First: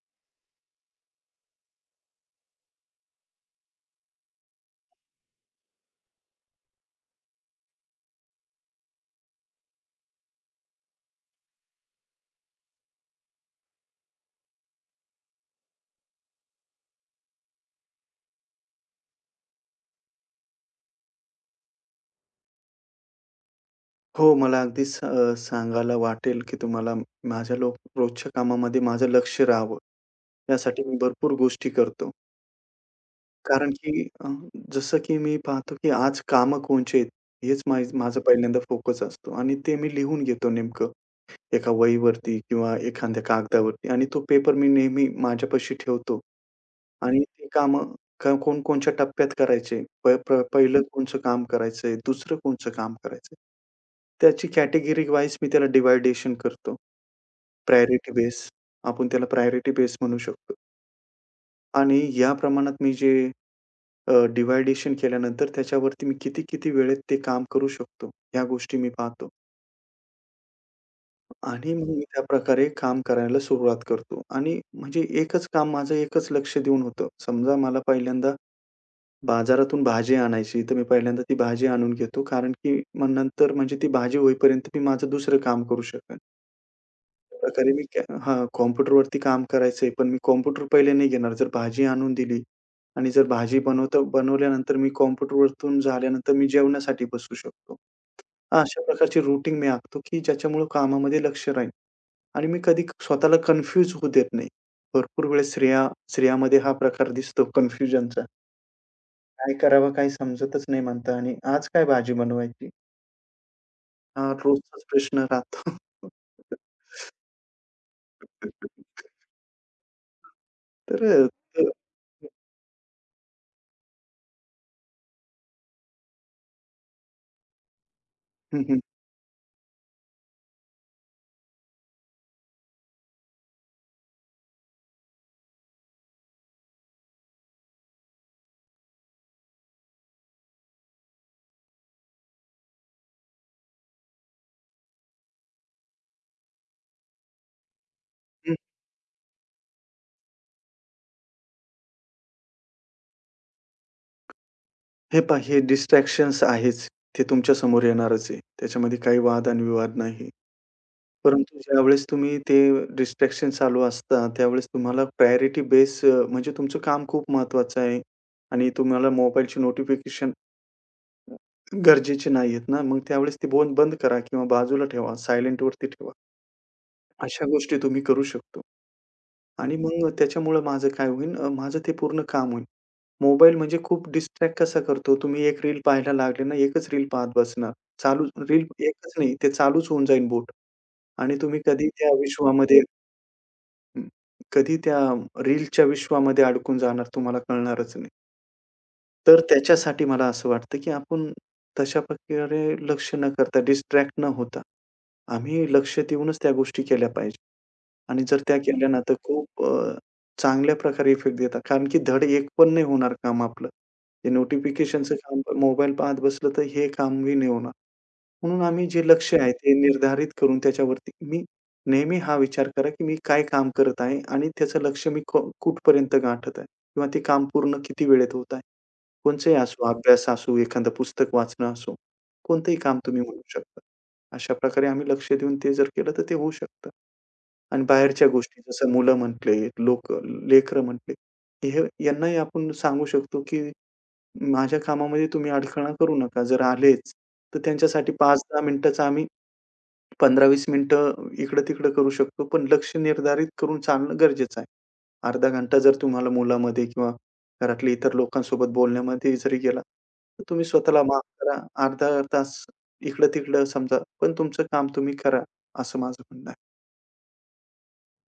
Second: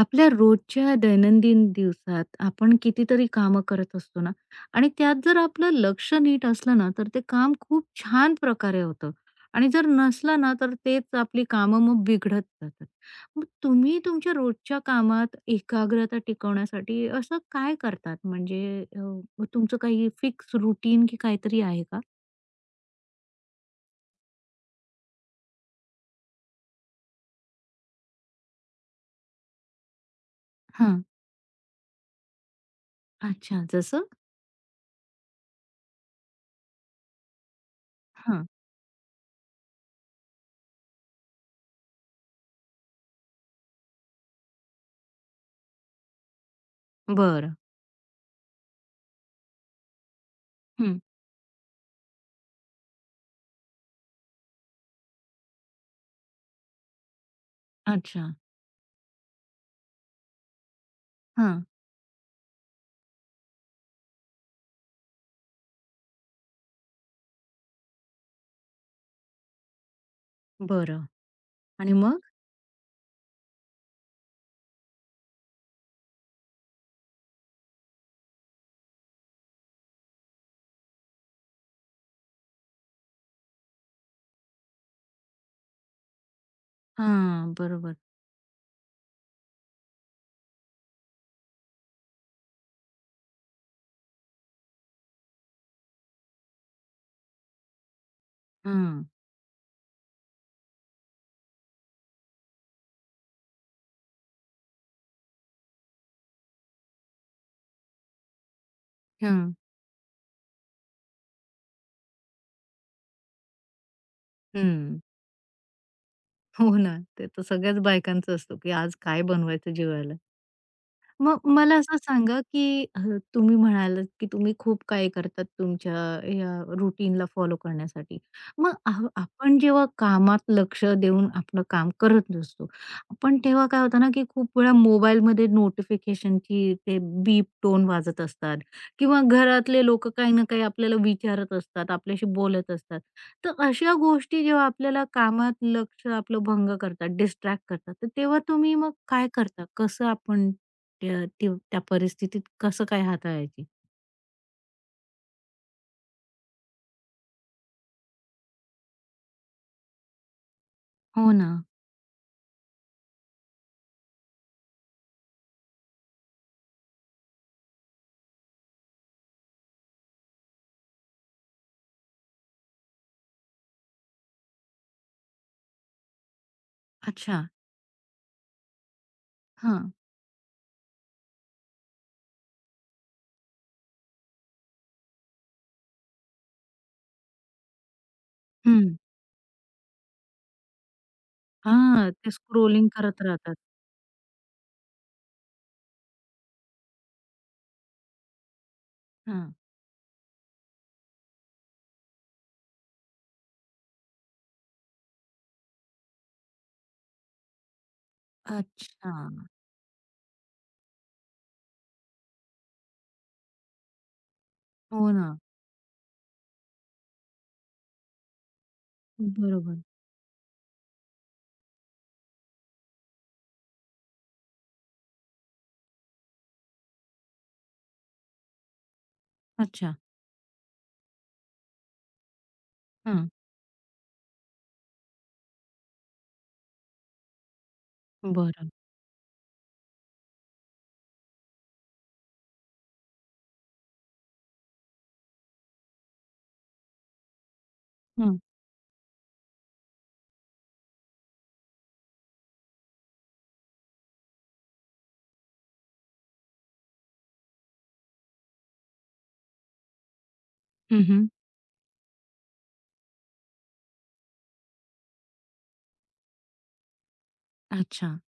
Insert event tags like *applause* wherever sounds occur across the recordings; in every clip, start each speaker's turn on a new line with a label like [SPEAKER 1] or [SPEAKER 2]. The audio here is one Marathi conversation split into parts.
[SPEAKER 1] आपल्या रोजच्या दैनंदिन दिवसात आपण कितीतरी कामं करत असतो ना. आणि त्यात जर आपलं लक्ष नीट असलं ना, तर ते काम खूप छान प्रकारे होतं. आणि जर नसलं ना, तर तेच आपली कामं मग बिघडत जातात. मग तुम्ही तुमच्या रोजच्या कामात एकाग्रता टिकवण्यासाठी असं काय करतात? म्हणजे मग तुमचं काही फिक्स रुटीन की काहीतरी आहे का?
[SPEAKER 2] हो, मला अगदीच सांगायला वाटेल, की तुम्हाला माझ्या लो रोजच्या कामामध्ये माझं लक्ष राहावं, यासाठी
[SPEAKER 1] हां.
[SPEAKER 2] मी भरपूर गोष्टी करतो.
[SPEAKER 1] अच्छा
[SPEAKER 2] कारण की
[SPEAKER 1] जसं.
[SPEAKER 2] जसं की मी पाहतो, की आज कामं कोणचे आहेत, हेच माझा
[SPEAKER 1] हां.
[SPEAKER 2] पहिल्यांदा फोकस असतो आणि ते मी लिहून घेतो नेमकं. एका वहीवरती किंवा एखाद्या कागदावरती आणि तो पेपर मी नेहमी माझ्यापाशी ठेवतो. आणि ते
[SPEAKER 1] बरं.
[SPEAKER 2] कामं कोणकोणच्या टप्प्यात करायचे. प प पहिलं
[SPEAKER 1] हं.
[SPEAKER 2] कोणचं काम करायचंय, दुसरं कोणचं काम करायचंय. त्याची कॅटेगरी वाईज मी त्याला डिव्हायडेशन करतो. प्रायोरिटी
[SPEAKER 1] अच्छा.
[SPEAKER 2] बेस आपण त्याला प्रायोरिटी बेस म्हणू शकतो.
[SPEAKER 1] हां.
[SPEAKER 2] आणि या प्रमाणात मी जे अ, केल्यानंतर त्याच्यावरती मी किती-किती वेळेत ते काम करू शकतो, ह्या गोष्टी मी पाहतो.
[SPEAKER 1] बरं.
[SPEAKER 2] आणि मग
[SPEAKER 1] आणि
[SPEAKER 2] मी
[SPEAKER 1] मग.
[SPEAKER 2] त्याप्रकारे काम करायला सुरुवात करतो आणि म्हणजे एकच काम माझं एकच लक्ष देऊन होतं. समजा मला पहिल्यांदा बाजारातून भाजी आणायची, तर मी पहिल्यांदा ती भाजी आणून घेतो. कारण की मग नंतर म्हणजे ती भाजी होईपर्यंत मी माझं दुसरं काम करू शकेन.
[SPEAKER 1] हां
[SPEAKER 2] त्याप्रकारे मी
[SPEAKER 1] बरोबर.
[SPEAKER 2] हां, कॉम्प्युटरवरती काम करायचंय, पण मी कॉम्प्युटर पहिले नाही घेणार. जर भाजी आणून दिली आणि जर भाजी बनवता बनवल्यानंतर मी कॉम्प्युटरवरतून झाल्यानंतर मी जेवणासाठी बसू शकतो. हा, अशा
[SPEAKER 1] हां,
[SPEAKER 2] प्रकारची रूटीन मी आखतो, की ज्याच्यामुळं कामामध्ये लक्ष राहील. आणि मी कधी स्वतःला कन्फ्यूज होऊ देत नाही. भरपूर वेळेस स्त्रियामध्ये हा प्रकार दिसतो कन्फ्युजनचा.
[SPEAKER 1] हां.
[SPEAKER 2] काय करावं काही समजतच नाही म्हणता आणि आज काय भाजी बनवायची? हा रोजचाच
[SPEAKER 1] हं.
[SPEAKER 2] प्रश्न राहतो.
[SPEAKER 1] हो ना. ते तर सगळ्याच बायकांचं असतं, की आज
[SPEAKER 2] *laughs*
[SPEAKER 1] काय बनवायचं जेवायला?
[SPEAKER 2] तर अ,
[SPEAKER 1] मग मला असं सांगा, की तुम्ही म्हणालात, की तुम्ही खूप काही करतात तुमच्या या रुटीनला फॉलो करण्यासाठी.
[SPEAKER 2] हं,
[SPEAKER 1] मग
[SPEAKER 2] हं,
[SPEAKER 1] आ आपण जेव्हा कामात लक्ष देऊन आपलं काम करत नसतो, पण तेव्हा काय होतं ना, की खूप वेळा मोबाईलमध्ये नोटिफिकेशनची ते बीप टोन वाजत असतात, किंवा घरातले लोकं काही ना काही आपल्याला विचारत असतात, आपल्याशी बोलत असतात. तर अशा गोष्टी जेव्हा आपल्याला कामात लक्ष आपलं भंग करतात, डिस्ट्रॅक्ट करतात, तर तेव्हा
[SPEAKER 2] हं.
[SPEAKER 1] तुम्ही मग काय करता? कसं आपण त्या परिस्थितीत कसं काय हाताळायची?
[SPEAKER 2] हे पहा हे डिस्ट्रॅक्शन्स आहेच. ते तुमच्या समोर येणारच आहे. त्याच्यामध्ये काही वाद आणि विवाद नाही.
[SPEAKER 1] हो ना.
[SPEAKER 2] परंतु ज्यावेळेस तुम्ही ते डिस्ट्रॅक्शन चालू असतात, त्यावेळेस तुम्हाला प्रायोरिटी बेस म्हणजे तुमचं काम खूप महत्वाचं आहे आणि तुम्हाला मोबाईलची नोटिफिकेशन गरजेचे नाहीयेत ना, मग त्यावेळेस ती बोन बंद करा किंवा बाजूला ठेवा, सायलेंटवरती ठेवा.
[SPEAKER 1] अच्छा.
[SPEAKER 2] अशा गोष्टी तुम्ही करू शकतो आणि
[SPEAKER 1] हां.
[SPEAKER 2] मग त्याच्यामुळं माझं काय होईल माझं ते पूर्ण काम होईल. मोबाईल म्हणजे खूप डिस्ट्रॅक्ट कसा करतो, तुम्ही एक रील पाहायला लागले ना, एकच रील पाहत बसणार. चालू रील
[SPEAKER 1] हं.
[SPEAKER 2] एकच नाही, ते चालूच होऊन जाईल बोट आणि तुम्ही कधी
[SPEAKER 1] हां,
[SPEAKER 2] त्या
[SPEAKER 1] ते
[SPEAKER 2] विश्वामध्ये
[SPEAKER 1] स्क्रोलिंग करत राहतात.
[SPEAKER 2] हं, कधी त्या रीलच्या विश्वामध्ये अडकून जाणार तुम्हाला कळणारच नाही. तर
[SPEAKER 1] हां.
[SPEAKER 2] त्याच्यासाठी मला असं वाटतं, की आपण तशा प्रकारे लक्ष न करता, डिस्ट्रॅक्ट न होता, आम्ही लक्ष देऊनच त्या गोष्टी केल्या पाहिजे. आणि जर त्या केल्या ना, हं.
[SPEAKER 1] अच्छा.
[SPEAKER 2] तर खूप चांगल्या प्रकारे इफेक्ट देतात. कारण की धड एक पण नाही होणार काम आपलं. ते
[SPEAKER 1] हो
[SPEAKER 2] नोटिफिकेशनचं
[SPEAKER 1] ना.
[SPEAKER 2] काम मोबाईल पाहत बसलं, तर हे कामही नाही होणार. म्हणून आम्ही जे लक्ष्य आहे, ते
[SPEAKER 1] बरोबर.
[SPEAKER 2] निर्धारित करून त्याच्यावरती मी नेहमी हा विचार करा, की मी काय काम करत आहे आणि त्याचं लक्ष मी कुठपर्यंत गाठत आहे किंवा ते काम पूर्ण किती वेळेत होत आहे. कोणचंही असो,
[SPEAKER 1] अच्छा.
[SPEAKER 2] अभ्यास असो, एखादं पुस्तक वाचणं असो, कोणतंही काम तुम्ही
[SPEAKER 1] हं.
[SPEAKER 2] म्हणू शकता. अशा प्रकारे आम्ही लक्ष देऊन ते जर केलं, तर ते होऊ शकतं. आणि बाहेरच्या गोष्टी
[SPEAKER 1] बरं.
[SPEAKER 2] जसं मुलं म्हटले, लोकं लेकरं म्हटले, हे यांनाही आपण सांगू शकतो, की माझ्या कामामध्ये तुम्ही अडथळा करू नका. जर आलेच, तर त्यांच्यासाठी
[SPEAKER 1] हं.
[SPEAKER 2] 5-10 मिनिटाचा आम्ही 15-20 मिनिटं इकडं-तिकडं करू शकतो, पण लक्ष निर्धारित करून चालणं गरजेचं आहे. अर्धा घंटा जर तुम्हाला मुलामध्ये किंवा घरातल्या इतर लोकांसोबत बोलण्यामध्ये जरी गेला, तर तुम्ही स्वतःला माफ
[SPEAKER 1] हं,
[SPEAKER 2] करा. अर्धा तास इकडं-तिकडं समजा, पण तुमचं काम तुम्ही करा, असं माझं म्हणणं आहे.
[SPEAKER 1] अच्छा.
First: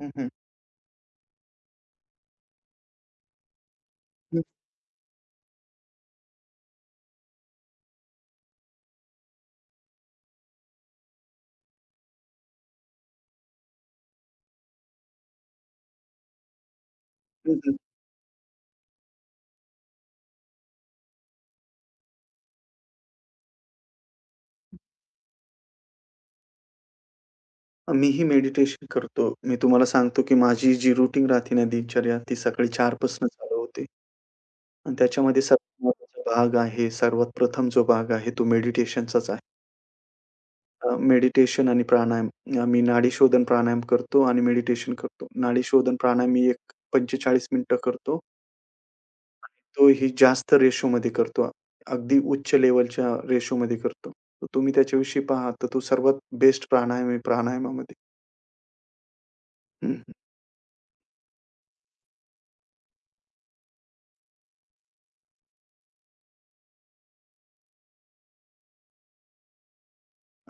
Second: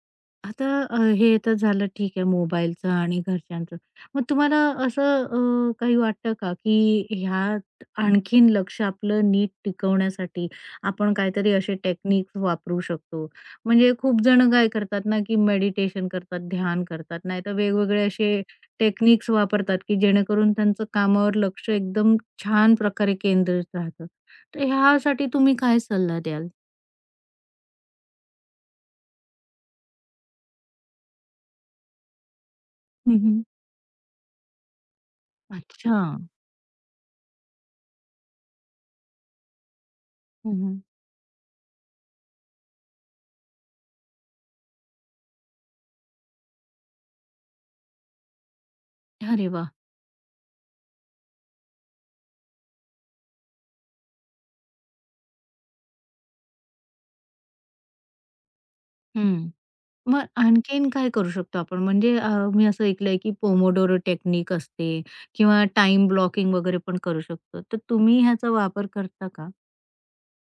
[SPEAKER 2] हं, हं.
[SPEAKER 1] आता हे तर झालं ठीक आहे मोबाईलचं आणि घरच्यांचं. मग
[SPEAKER 2] हं.
[SPEAKER 1] तुम्हाला असं काही वाटतं का, की ह्यात आणखीन लक्ष आपलं नीट टिकवण्यासाठी आपण काहीतरी असे टेक्निक्स वापरू शकतो? म्हणजे खूप जण काय करतात ना, की मेडिटेशन करतात, ध्यान करतात, नाहीतर
[SPEAKER 2] हं, हं.
[SPEAKER 1] वेगवेगळे असे टेक्निक्स वापरतात, की जेणेकरून त्यांचं कामावर लक्ष एकदम छान प्रकारे केंद्रित राहतं. तर ह्यासाठी तुम्ही काय सल्ला द्याल?
[SPEAKER 2] मीही मेडिटेशन करतो. मी तुम्हाला सांगतो, की माझी जी रुटीन राहते ना दिनचर्या, ती सकाळी 4 पासून
[SPEAKER 1] हं,
[SPEAKER 2] चालू होते आणि त्याच्यामध्ये सर्वात
[SPEAKER 1] अच्छा.
[SPEAKER 2] महत्त्वाचा भाग आहे, सर्वात प्रथम जो भाग आहे, तो मेडिटेशनचाच आहे.
[SPEAKER 1] हं,
[SPEAKER 2] मेडिटेशन आणि प्राणायाम. मी नाडीशोधन प्राणायाम करतो आणि मेडिटेशन करतो. नाडीशोधन प्राणायाम मी एक 45 मिनिटं करतो.
[SPEAKER 1] अरे वाह!
[SPEAKER 2] तो ही जास्त रेशोमध्ये करतो. अगदी उच्च लेव्हलच्या रेशोमध्ये करतो. तर तुम्ही त्याच्याविषयी पहा, तर तो सर्वात बेस्ट प्राणायाम आहे प्राणायामामध्ये.
[SPEAKER 1] हं.
[SPEAKER 2] हं, हं.
[SPEAKER 1] मग आणखीन काय करू शकतो आपण? म्हणजे मी असं ऐकलंय, की पोमोडोरो टेक्निक असते किंवा टाईम ब्लॉकिंग वगैरे पण करू शकतो. तर तुम्ही ह्याचा वापर करता का?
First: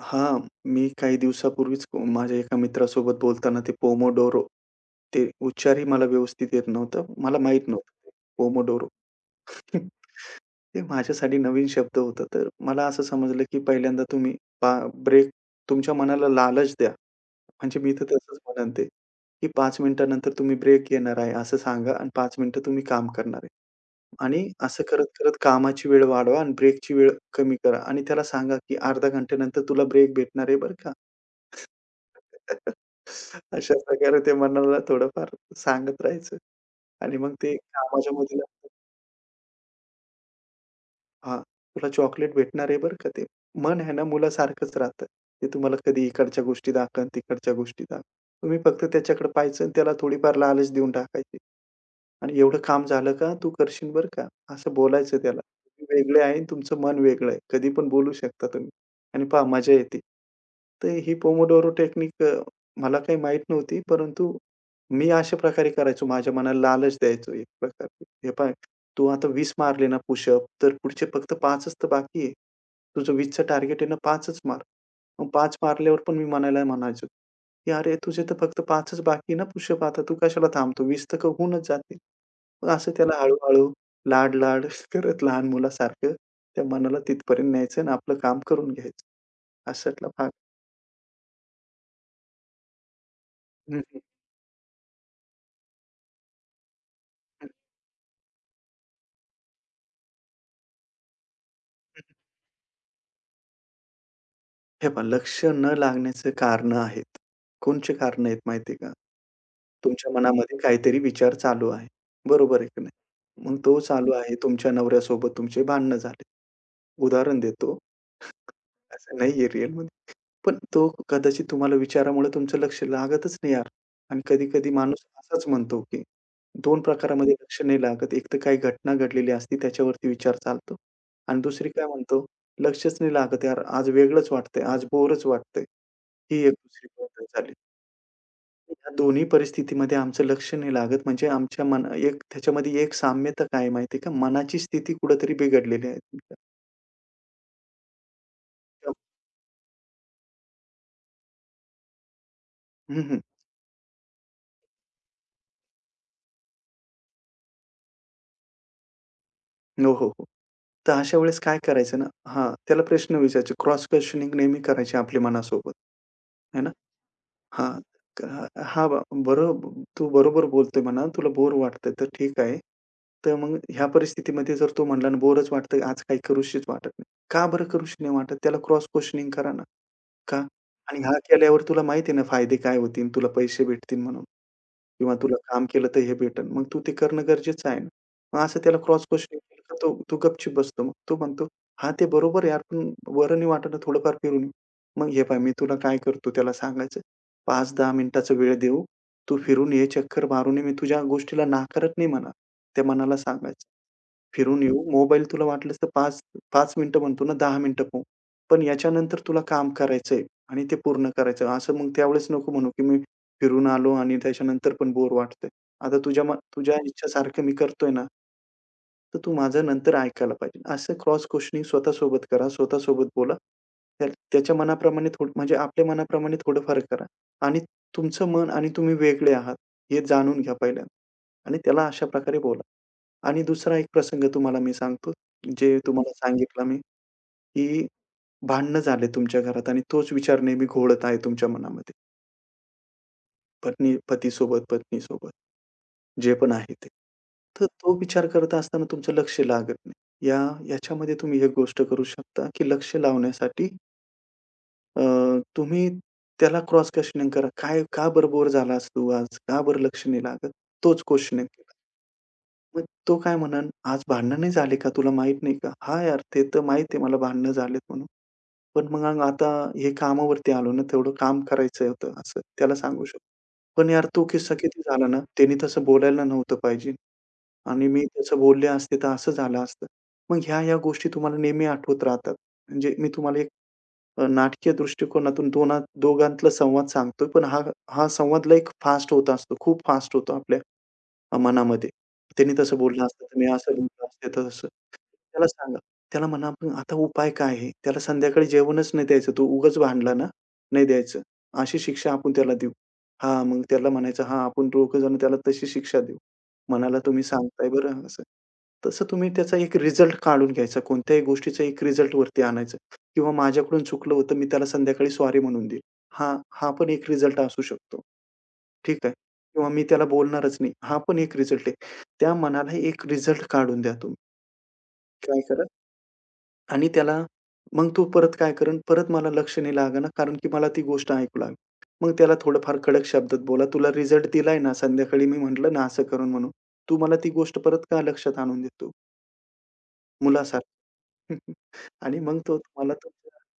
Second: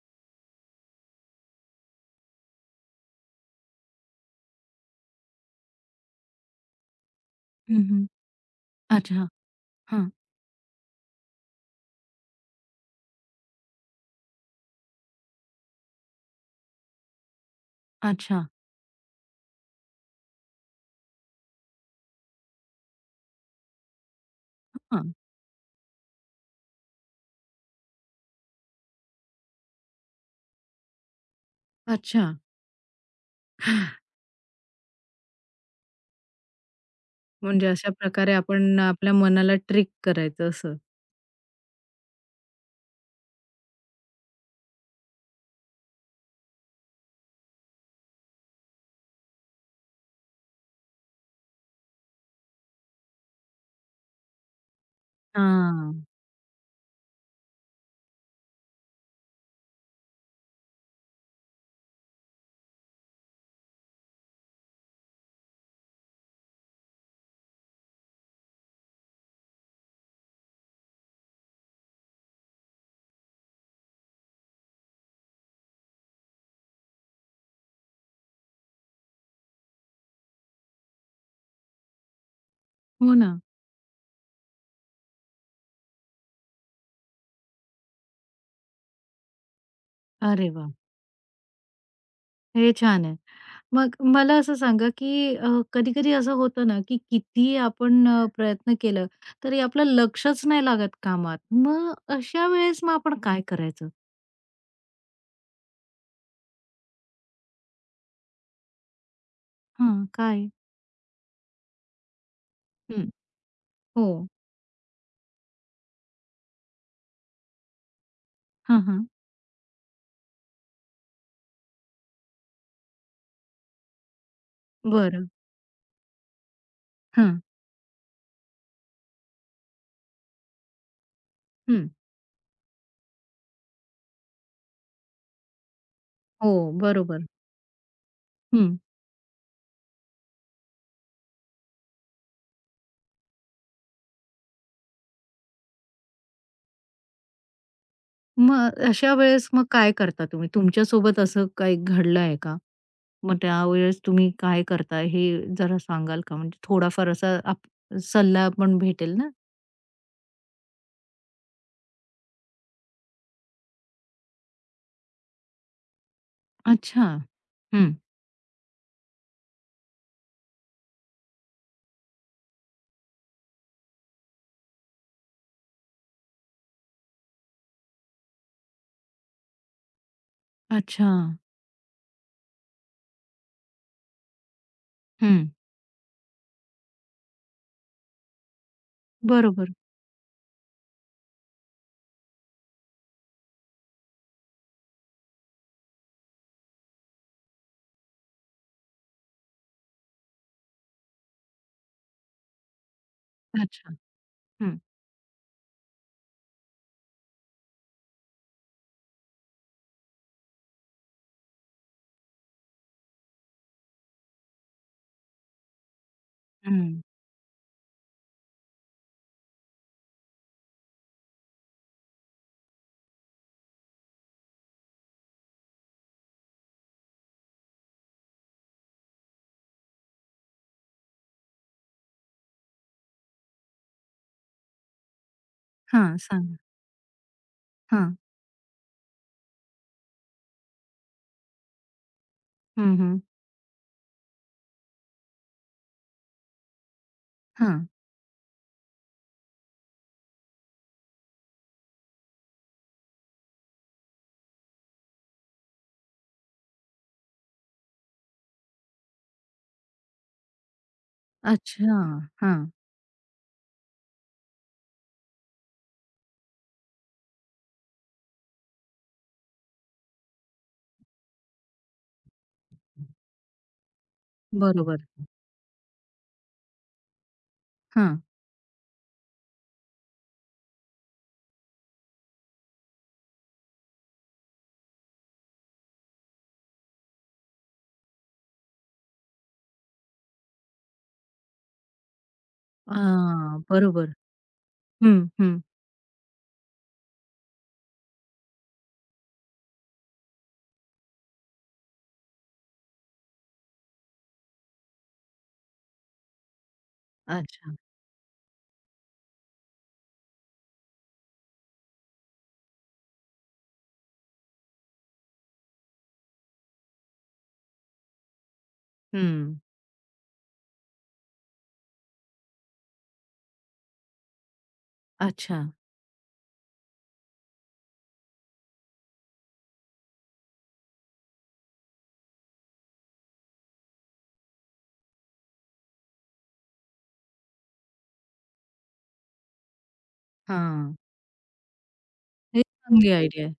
[SPEAKER 2] हां, मी काही दिवसापूर्वीच माझ्या एका मित्रासोबत बोलताना ते पोमोडोरो ते उच्चारही मला व्यवस्थित येत नव्हतं. मला माहीत
[SPEAKER 1] हं, हं.
[SPEAKER 2] नव्हतं पोमोडोरो.
[SPEAKER 1] अच्छा. हां.
[SPEAKER 2] ते माझ्यासाठी नवीन शब्द होता. तर मला असं समजलं, की पहिल्यांदा तुम्ही पा ब्रेक तुमच्या मनाला लालच द्या. म्हणजे मी तर तसंच
[SPEAKER 1] अच्छा.
[SPEAKER 2] म्हणेन ते, की 5 मिनिटानंतर तुम्ही ब्रेक घेणार आहे असं सांगा आणि 5 मिनिटं तुम्ही काम करणार आहे. आणि असं
[SPEAKER 1] हां.
[SPEAKER 2] करत-करत कामाची वेळ वाढवा आणि ब्रेकची वेळ कमी करा आणि त्याला सांगा, की अर्ध्या घंट्यानंतर तुला ब्रेक भेटणार आहे बरं का.
[SPEAKER 1] अच्छा.
[SPEAKER 2] *laughs* अशा प्रकारे ते मनाला थोडंफार सांगत राहायचं आणि मग ते
[SPEAKER 1] म्हणजे अशा
[SPEAKER 2] कामाच्या
[SPEAKER 1] प्रकारे
[SPEAKER 2] मध्ये
[SPEAKER 1] आपण आपल्या मनाला ट्रिक करायचं असं.
[SPEAKER 2] हां, तुला चॉकलेट भेटणार आहे बरं का ते. मन आहे ना मुलासारखंच राहतं. ते तुम्हाला कधी इकडच्या गोष्टी दाखवण, तिकडच्या गोष्टी दाखवण. तुम्ही फक्त त्याच्याकडे पाहायचं आणि त्याला थोडीफार लालच देऊन टाकायची. आणि एवढं काम झालं का तू करशील बरं का, असं बोलायचं त्याला.
[SPEAKER 1] हां.
[SPEAKER 2] तुम्ही वेगळे आहे आणि तुमचं मन वेगळं आहे. कधी पण बोलू शकता तुम्ही आणि पहा मजा येते. तर ही पोमोडोरो टेक्निक मला काही माहीत नव्हती, परंतु मी अशा प्रकारे करायचो. माझ्या मनाला लालच द्यायचो एक प्रकारची. "हे पाह्य, तू आता 20 मारले ना पुशअप, तर पुढचे फक्त 5च तर बाकी आहे. तुझं 20चं टार्गेट आहे ना 5च मार." मग 5 मारल्यावर पण मी मनाला म्हणायचो, की "अरे, तुझे तर फक्त 5च बाकी आहे ना पुशअप आता. तू कशाला थांबतो? 20 तर होऊनच जातील." मग असं
[SPEAKER 1] हो
[SPEAKER 2] त्याला
[SPEAKER 1] ना.
[SPEAKER 2] हळू-हळू, लाड-लाड *laughs* करत लहान मुलासारखं त्या मनाला तिथपर्यंत न्यायचं आणि आपलं काम करून घ्यायचं अशातला भाग.
[SPEAKER 1] अरे वाह! हे छान आहे.
[SPEAKER 2] हं,
[SPEAKER 1] मग
[SPEAKER 2] हं,
[SPEAKER 1] मला असं सांगा, की कधी-कधी असं होतं ना, की
[SPEAKER 2] हं,
[SPEAKER 1] कितीही आपण प्रयत्न केलं, तरी आपलं लक्षच नाही लागत कामात. मग
[SPEAKER 2] हं.
[SPEAKER 1] अशा वेळेस मग आपण काय करायचं?
[SPEAKER 2] हे पहा लक्ष न लागण्याचे कारणं आहेत. कोणची कारणं आहेत माहिती का?
[SPEAKER 1] हां,
[SPEAKER 2] तुमच्या
[SPEAKER 1] काय?
[SPEAKER 2] मनामध्ये काहीतरी विचार चालू आहे. बरोबर आहे की नाही?
[SPEAKER 1] हं.
[SPEAKER 2] मग तो चालू
[SPEAKER 1] हो.
[SPEAKER 2] आहे तुमच्या नवऱ्यासोबत तुमचे भांडणं झाले. उदाहरण देतो.
[SPEAKER 1] हां, हां.
[SPEAKER 2] असं नाहीये रिअलमध्ये. पण तो कदाचित तुम्हाला विचारामुळे तुमचं लक्ष लागतच नाही यार. आणि कधी-कधी माणूस
[SPEAKER 1] बरं.
[SPEAKER 2] असाच म्हणतो, की 2 प्रकारामध्ये
[SPEAKER 1] हां.
[SPEAKER 2] लक्ष नाही लागत. एक तर काही घटना घडलेली असते त्याच्यावरती विचार चालतो आणि दुसरी काय
[SPEAKER 1] हं.
[SPEAKER 2] म्हणतो, लक्षच नाही लागत यार, आज वेगळंच वाटतंय, आज बोरच वाटतंय. ही
[SPEAKER 1] हो,
[SPEAKER 2] एक दुसरी
[SPEAKER 1] बरोबर.
[SPEAKER 2] पद्धत झाली.
[SPEAKER 1] हं.
[SPEAKER 2] या दोन्ही परिस्थितीमध्ये आमचं लक्ष नाही लागत म्हणजे आमच्या मन एक त्याच्यामध्ये एक साम्यता काय माहिती का? मनाची स्थिती कुठेतरी बिघडलेली आहे.
[SPEAKER 1] मग अशा वेळेस मग काय करता तुम्ही? तुमच्यासोबत असं काही घडलं आहे का?
[SPEAKER 2] हं, हं.
[SPEAKER 1] मग त्यावेळेस तुम्ही काय करता, हे जरा सांगाल का? म्हणजे थोडाफार असा सल्ला पण भेटेल ना?
[SPEAKER 2] हो, हो, हो. तर अशा वेळेस काय करायचं ना हां, त्याला प्रश्न विचारायचे. क्रॉस क्वेशनिंग नेहमी करायची आपल्या मनासोबत. आहे ना?
[SPEAKER 1] अच्छा.
[SPEAKER 2] हां, क हां, ब तू बरोबर बोलतोय म्हणा, तुला बोर वाटतंय तर ठीक आहे. तर मग ह्या परिस्थितीमध्ये जर तो म्हणला ना, बोरच वाटतंय, आज काही करूशीच वाटत नाही. का बरं करूशी नाही वाटत? त्याला क्रॉस क्वेशनिंग करा ना. का? आणि
[SPEAKER 1] अच्छा.
[SPEAKER 2] हा केल्यावर तुला माहिती आहे ना फायदे काय होतील, तुला पैसे भेटतील म्हणून. किंवा तुला
[SPEAKER 1] हं.
[SPEAKER 2] काम केलं तर हे भेटेल. मग तू ते करणं गरजेचं आहे ना. मग असं त्याला क्रॉस क्वेश्चनिंग केलं
[SPEAKER 1] बरोबर.
[SPEAKER 2] का तो तो गपचूप बसतो. मग तो म्हणतो, "हां, ते बरोबर आहे यार, पण बरं नाही वाटत ना थोडंफार फिरून येऊ." मग हे पहा मी तुला काय करतो त्याला सांगायचं, 5-10 मिनिटाचा वेळ देऊ. तू फिरून ये, चक्कर मारून ये. मी तुझ्या गोष्टीला नाकारत नाही म्हणा. त्या मनाला सांगायचं.
[SPEAKER 1] अच्छा.
[SPEAKER 2] फिरून
[SPEAKER 1] हं,
[SPEAKER 2] येऊ. मोबाईल तुला वाटलंस तर 5 मिनिटं म्हणतो ना 10 मिनिटं पाहू. पण याच्यानंतर तुला काम करायचंय आणि ते पूर्ण करायचं आहे. असं मग त्यावेळेस नको म्हणू, की मी फिरून आलो आणि त्याच्यानंतर पण बोर वाटतंय. आता तुझ्या
[SPEAKER 1] हं.
[SPEAKER 2] इच्छासारखं मी करतोय ना तर तू माझं नंतर ऐकायला पाहिजे. असं क्रॉस क्वेशनिंग स्वतःसोबत करा, स्वतःसोबत बोला. त्या त्याच्या मनाप्रमाणे थोडं म्हणजे आपल्या मनाप्रमाणे थोडं फरक करा आणि तुमचं मन आणि तुम्ही वेगळे आहात हे जाणून घ्या पहिल्यांदा आणि त्याला अशा प्रकारे बोला. आणि दुसरा एक प्रसंग तुम्हाला मी सांगतो, जे तुम्हाला
[SPEAKER 1] हां, सांगा.
[SPEAKER 2] सांगितलं मी, की
[SPEAKER 1] हां.
[SPEAKER 2] भांडणं झाले तुमच्या घरात आणि तोच विचार नेहमी घोळत आहे तुमच्या मनामध्ये.
[SPEAKER 1] हं, हं.
[SPEAKER 2] पत्नीसोबत, जे पण आहे ते. तर
[SPEAKER 1] हां.
[SPEAKER 2] तो विचार करत असताना तुमचं लक्ष लागत नाही. याच्यामध्ये तुम्ही एक गोष्ट करू शकता, की लक्ष लावण्यासाठी अ, तुम्ही त्याला क्रॉस क्वेशनिंग करा. काय का बरं बोर झालास तू आज? का बरं लक्ष नाही लागत? तोच क्वेशनिंग.
[SPEAKER 1] अच्छा. हां.
[SPEAKER 2] मग तो काय म्हणेल, "आज भांडणं नाही झाले का? तुला माहीत नाही का?" "हां यार, ते तर माहीत आहे मला भांडणं झालेत म्हणून. पण मग अंग आता हे कामावरती आलो ना, तेवढं काम करायचं होतं." असं त्याला सांगू शकतो. पण यार तो किस्सा किती
[SPEAKER 1] बरोबर.
[SPEAKER 2] झाला ना, त्याने तसं बोलायला नव्हतं पाहिजे आणि मी
[SPEAKER 1] हां.
[SPEAKER 2] तसं बोलले असते तर असं झालं असतं. मग ह्या-ह्या गोष्टी तुम्हाला नेहमी आठवत राहतात. म्हणजे मी तुम्हाला एक नाटकीय दृष्टिकोनातून दोना दोघांतला संवाद सांगतोय, पण हा हा संवाद लई फास्ट होत असतो. खूप फास्ट होतो आपल्या मनामध्ये. त्यांनी तसं
[SPEAKER 1] अ,
[SPEAKER 2] बोललं असतं, तर मी असं बोललो
[SPEAKER 1] बरोबर.
[SPEAKER 2] असते तर तसं.
[SPEAKER 1] हं,
[SPEAKER 2] त्याला
[SPEAKER 1] हं.
[SPEAKER 2] सांगा. त्याला म्हणा आपण आता उपाय काय आहे? त्याला संध्याकाळी जेवणच नाही द्यायचं. तो उगाच भांडला ना, नाही द्यायचं. अशी शिक्षा आपण त्याला देऊ. हां, मग त्याला म्हणायचं, "हां, आपण दोघं जण त्याला तशी शिक्षा देऊ. मनाला तुम्ही सांगताय
[SPEAKER 1] अच्छा.
[SPEAKER 2] बरं असं." तसं तुम्ही त्याचा एक रिझल्ट काढून घ्यायचा. कोणत्याही गोष्टीचा एक रिझल्टवरती आणायचं किंवा माझ्याकडून चुकलं होतं, मी त्याला संध्याकाळी सॉरी म्हणून देईल. हां, हा पण एक रिझल्ट असू शकतो. ठीक आहे.
[SPEAKER 1] हं.
[SPEAKER 2] किंवा मी त्याला बोलणारच नाही. हा पण एक रिझल्ट आहे. त्या मनाला एक रिझल्ट काढून द्या तुम्ही. काय
[SPEAKER 1] अच्छा.
[SPEAKER 2] करा आणि त्याला मग तो परत काय करेन, परत मला लक्ष नाही लागणार कारण की मला ती गोष्ट ऐकू लागली. मग त्याला थोडंफार कडक शब्दात बोला, "तुला रिझल्ट दिलाय ना, संध्याकाळी मी म्हटलं ना असं करून म्हणून. तू मला ती गोष्ट परत का लक्षात आणून देतो?" मुलासारखं.
[SPEAKER 1] हां.
[SPEAKER 2] *laughs* आणि मग तो
[SPEAKER 1] हे
[SPEAKER 2] तुम्हाला
[SPEAKER 1] चांगली
[SPEAKER 2] तुमच्या
[SPEAKER 1] आयडिया आहे.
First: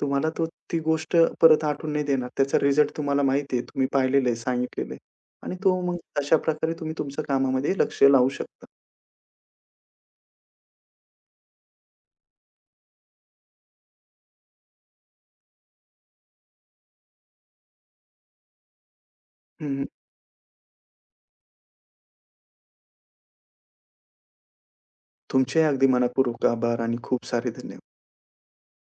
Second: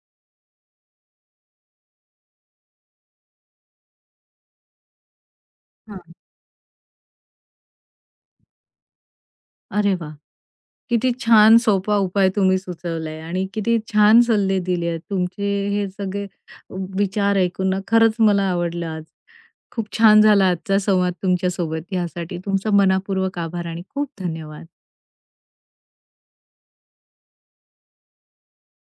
[SPEAKER 2] तुम्हाला तो ती गोष्ट परत आठवून नाही देणार. त्याचा रिझल्ट तुम्हाला माहिती आहे. तुम्ही पाहिलेलं आहे, सांगितलेलं आहे. आणि तो मग
[SPEAKER 1] हां.
[SPEAKER 2] अशा प्रकारे तुम्ही तुमच्या कामामध्ये लक्ष लावू शकता.
[SPEAKER 1] अरे वाह! किती छान सोपा उपाय तुम्ही सुचवलाय आणि किती छान सल्ले दिले आहेत. तुमचे हे सगळे विचार ऐकून ना खरंच मला आवडलं आज.
[SPEAKER 2] हं,
[SPEAKER 1] खूप छान झाला आजचा संवाद तुमच्यासोबत. यासाठी तुमचा मनापूर्वक आभार आणि खूप धन्यवाद.
[SPEAKER 2] तुमचे अगदी मनःपूर्वक आभार आणि खूप सारे धन्यवाद.